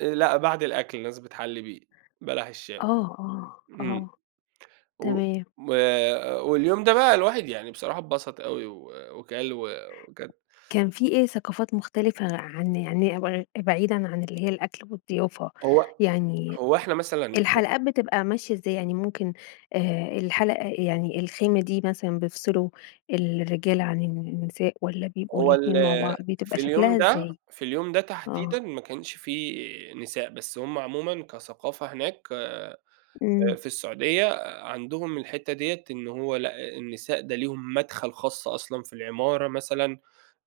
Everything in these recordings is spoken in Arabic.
آآ، لأ، بعد الأكل الناس بتحلِّي بيه، بلح الشام، آه، آه، إمم، آه و تمام. و واليوم ده بَقى الواحد يعني بصراحة اتبسط أوي و وكَل و وكان كان في إيه ثقافات مختلفة عن يعني ب بعيدًا عن اللي هي الأكل والضيافة. هو يعني هو إحنا مثلًا الحلقات بتبقى ماشية إزاي؟ يعني ممكن، آآ، الحلقة يعني الخيمة دي مثلًا بيفصلوا الرجالة عن الن نساء والّا بيبقوا هو ال الاتنين مع بعض؟ بتبقى في اليوم شكلها ده، إزاي؟ في اليوم ده تحديدًا آه. ما كانش في نساء، بس هُم عمومًا كثقافة هناك، آآ إمم. في السعودية عندهم الحتة ديّة، إن هو لأ، النساء ده ليهم مدخل خاص أصلًا في العمارة مثلًا،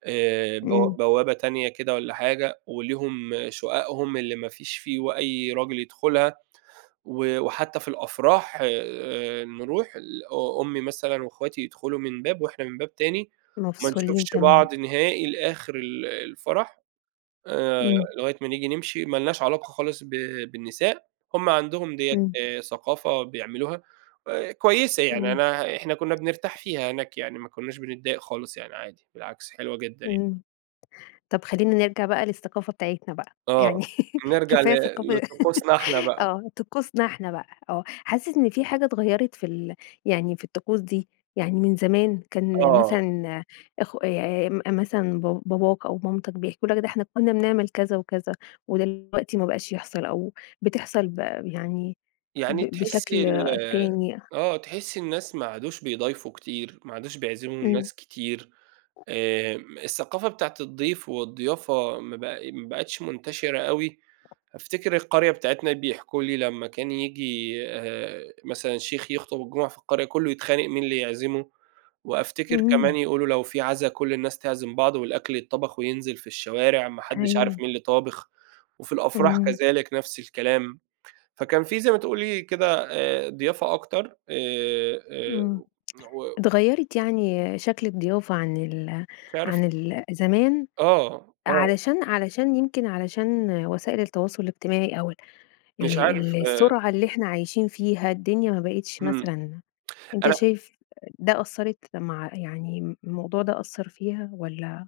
آآ، بو إمم. بوابة تانية كده والّا حاجة، وليهم شققهم اللي ما فيش في و أي راجل يدخلها، و وحتى في الأفراح، آآ، نرُوح ال أ أمي مثلًا واخواتي يدخلوا من باب وإحنا من باب تاني، وما مفصولين نشوفش تمامًا. بعض نهائي لآخر ال الفرح، آآ، إمم. لغاية ما نيجي نمشي، ما لناش علاقة خالص ب بالنساء، هُم عندهم ديّة، إمم. آآ، ثقافة بيعملوها، آآ، كويسة يعني، إمم. أنا إحنا كنا بنرتاح فيها هناك يعني، ما كُناش بنتضايق خالص يعني عادي، بالعكس حلوة جدًا يعني. إمم. طَب خلينا نِرجَع بَقى للثقافة بتاعتنا بَقى، آه، يعني نرجع ل كفاية ثقافة لطقوسنا إحنا بَقى. آه، طقوسنا إحنا بَقى آه، حاسس إن في حاجة اتغيَّرت في ال يعني في الطقوس دي؟ يعني من زمان كان آه. مثلًا أخو آآ، مثلًا ب باباك أو مامتك بيحكوا لك ده إحنا كنا بنعمل كذا وكذا، ودلوقتي ما بقاش يحصل أو بتحصل ب يعني يعني ب بشكل تحسي ال تاني آه، تحسي الناس ما عادوش بيضايفوا كتير، ما عادوش بيعزموا إمم. الناس كتير، آآ، الثقافة بتاعة الضيف والضيافة ما بق ما بقتش منتشرة أوي، أفتكر القرية بتاعتنا بيحكوا لي لما كان ييجي، آآ، مثلًا شيخ يخطب الجمعة في القرية، كله يتخانق مين اللي يعزمه، وأفتكر كمان إمم. يقولوا لو في عزا كل الناس تعزم بعض والأكل يتطبخ وينزل في الشوارع، ما حدش عارف مين أيوه. اللي طابخ، وفي الأفراح إمم. كذلك نَفْس الكلام. فكان في زي ما تقولي كده، آآ، ضيافة أكتر، آآ، آآ، إمم. و اتغيّرت يعني شكل الضيافة عن ال مش عارف عن ال زمان آه، آه. علشان علشان يمكن علشان وسائل التواصل الاجتماعي أو ال مش عارف، ال آآ السرعة اللي إحنا عايشين فيها، الدنيا ما بقتش إمم، مثلًا أنت أنا شايف ده أثّرِت مع يعني الموضوع ده أثّر فيها والّا؟